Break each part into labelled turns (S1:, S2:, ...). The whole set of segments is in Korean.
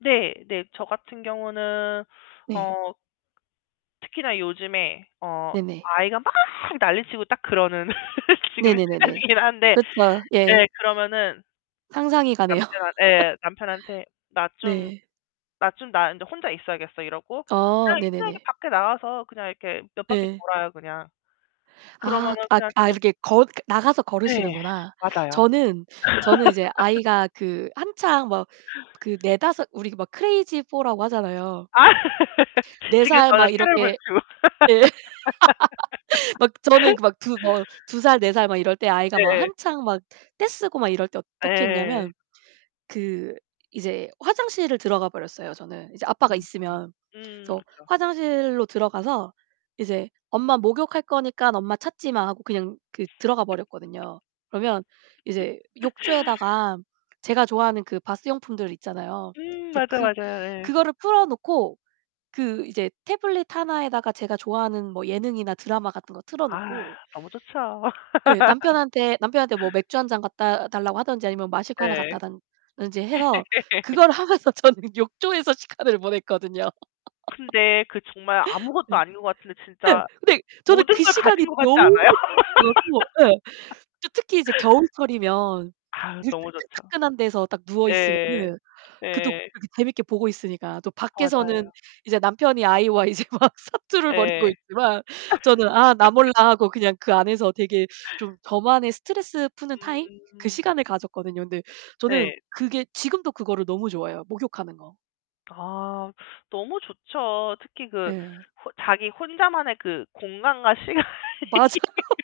S1: 네. 네. 저 같은 경우는
S2: 네.
S1: 어 특히나 요즘에 어
S2: 네네.
S1: 아이가 막 난리치고 딱 그러는 지금
S2: 네네네네.
S1: 시간이긴 한데
S2: 그렇죠. 예.
S1: 예. 그러면은
S2: 상상이 가네요.
S1: 남편 예. 남편한테 "나 좀,
S2: 네.
S1: 나 좀 나 인제 혼자 있어야겠어." 이러고
S2: 아,
S1: 그냥 [unintelligible]
S2: 네네네.
S1: 밖에 나가서 그냥 이렇게 몇 바퀴
S2: 네.
S1: 돌아요. 그냥.
S2: 아
S1: 그러면은
S2: 아
S1: 그냥
S2: 아
S1: 좀
S2: 이렇게 걷 나가서
S1: 네,
S2: 걸으시는구나.
S1: 맞아요.
S2: 저는 저는 이제 아이가 그 한창 막 그 4-5, 우리 막 크레이지 포라고 하잖아요.
S1: 아
S2: 4
S1: 지금
S2: 살 막
S1: 저는
S2: 이렇게 예. 막 저는
S1: [unintelligible]
S2: 막 두 뭐 2 살, 4 살 막 이럴 때 아이가
S1: 네,
S2: 막
S1: 예.
S2: 한창 막 떼쓰고 막 이럴 때 어떻게
S1: 예.
S2: 했냐면 그 이제 화장실을 들어가버렸어요. 저는. 이제 아빠가
S1: 음음.
S2: 있으면.
S1: 음
S2: 그래서
S1: 그렇죠.
S2: 화장실로 들어가서 "이제 엄마 목욕할 거니까 엄마 찾지마." 하고 그냥 그 들어가버렸거든요. 그러면 이제 욕조에다가 제가 좋아하는 그 바스용품들 있잖아요.
S1: 음,
S2: 그래서
S1: 맞아
S2: 그
S1: 맞아요. 예.
S2: 그거를 풀어놓고 그 이제 태블릿 하나에다가 제가 좋아하는 뭐 예능이나 드라마 같은 거
S1: 아
S2: 틀어놓고
S1: 너무 좋죠.
S2: 예 남편한테 남편한테 뭐 맥주 한 잔 갖다 달라고 하든지 아니면 마실 거 하나
S1: 네.
S2: 갖다 당 든지 해서 그걸 하면서 저는 욕조에서 시간을 보냈거든요.
S1: 근데 그 정말
S2: 네.
S1: 아무것도 아닌 것 같은데
S2: 네
S1: 진짜
S2: 근데 저는
S1: 모든
S2: 그
S1: 걸 가진
S2: 시간이
S1: 것 같지
S2: 너무
S1: 않아요?
S2: [unintelligible] 예. 저 특히 이제 겨울철이면
S1: 아
S2: 물
S1: 너무 좋죠.
S2: 따끈따끈한 데서 딱
S1: 예예예.
S2: 누워있으면은 그것도
S1: 예예예.
S2: 재밌게 보고 있으니까. 또 밖에서는
S1: 맞아요.
S2: 이제 남편이 아이와 이제 막 사투를 벌이고
S1: 예예예.
S2: 있지만 저는 아 나 몰라 하고 그냥 그 안에서 되게 좀 저만의 스트레스 푸는 타임? 그
S1: 음.
S2: 시간을 가졌거든요. 근데 저는
S1: 네.
S2: 그게 지금도 그거를 너무 좋아해요. 목욕하는 거.
S1: 아 너무 좋죠. 특히 그
S2: 예.
S1: 혼 자기 혼자만의 그 공간과 시간이
S2: 맞아요,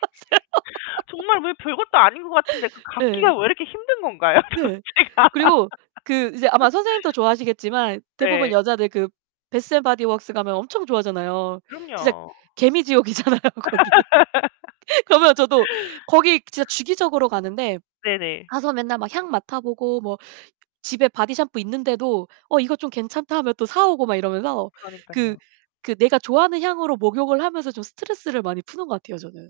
S2: 맞아요.
S1: 정말 왜 별것도 아닌 것 같은데 그
S2: 예.
S1: 갖기가 왜 이렇게 힘든 건가요?
S2: 네.
S1: 도대체가
S2: 그리고 그 이제 아마 선생님도 좋아하시겠지만 대부분
S1: 네.
S2: 여자들 그 배스 앤 바디웍스 가면 엄청 좋아하잖아요. 진짜
S1: 그럼요.
S2: 개미지옥이잖아요. 거기. 그러면 저도 거기 진짜 주기적으로 가는데
S1: 네네.
S2: 가서 맨날 막 향 맡아보고 뭐 집에 바디샴푸 있는데도 어 이거 좀 괜찮다 하면 또 사오고 막 이러면서 그
S1: 그러니깐요.
S2: 그 내가 좋아하는 향으로 목욕을 하면서 좀 스트레스를 많이 푸는 것 같아요. 저는.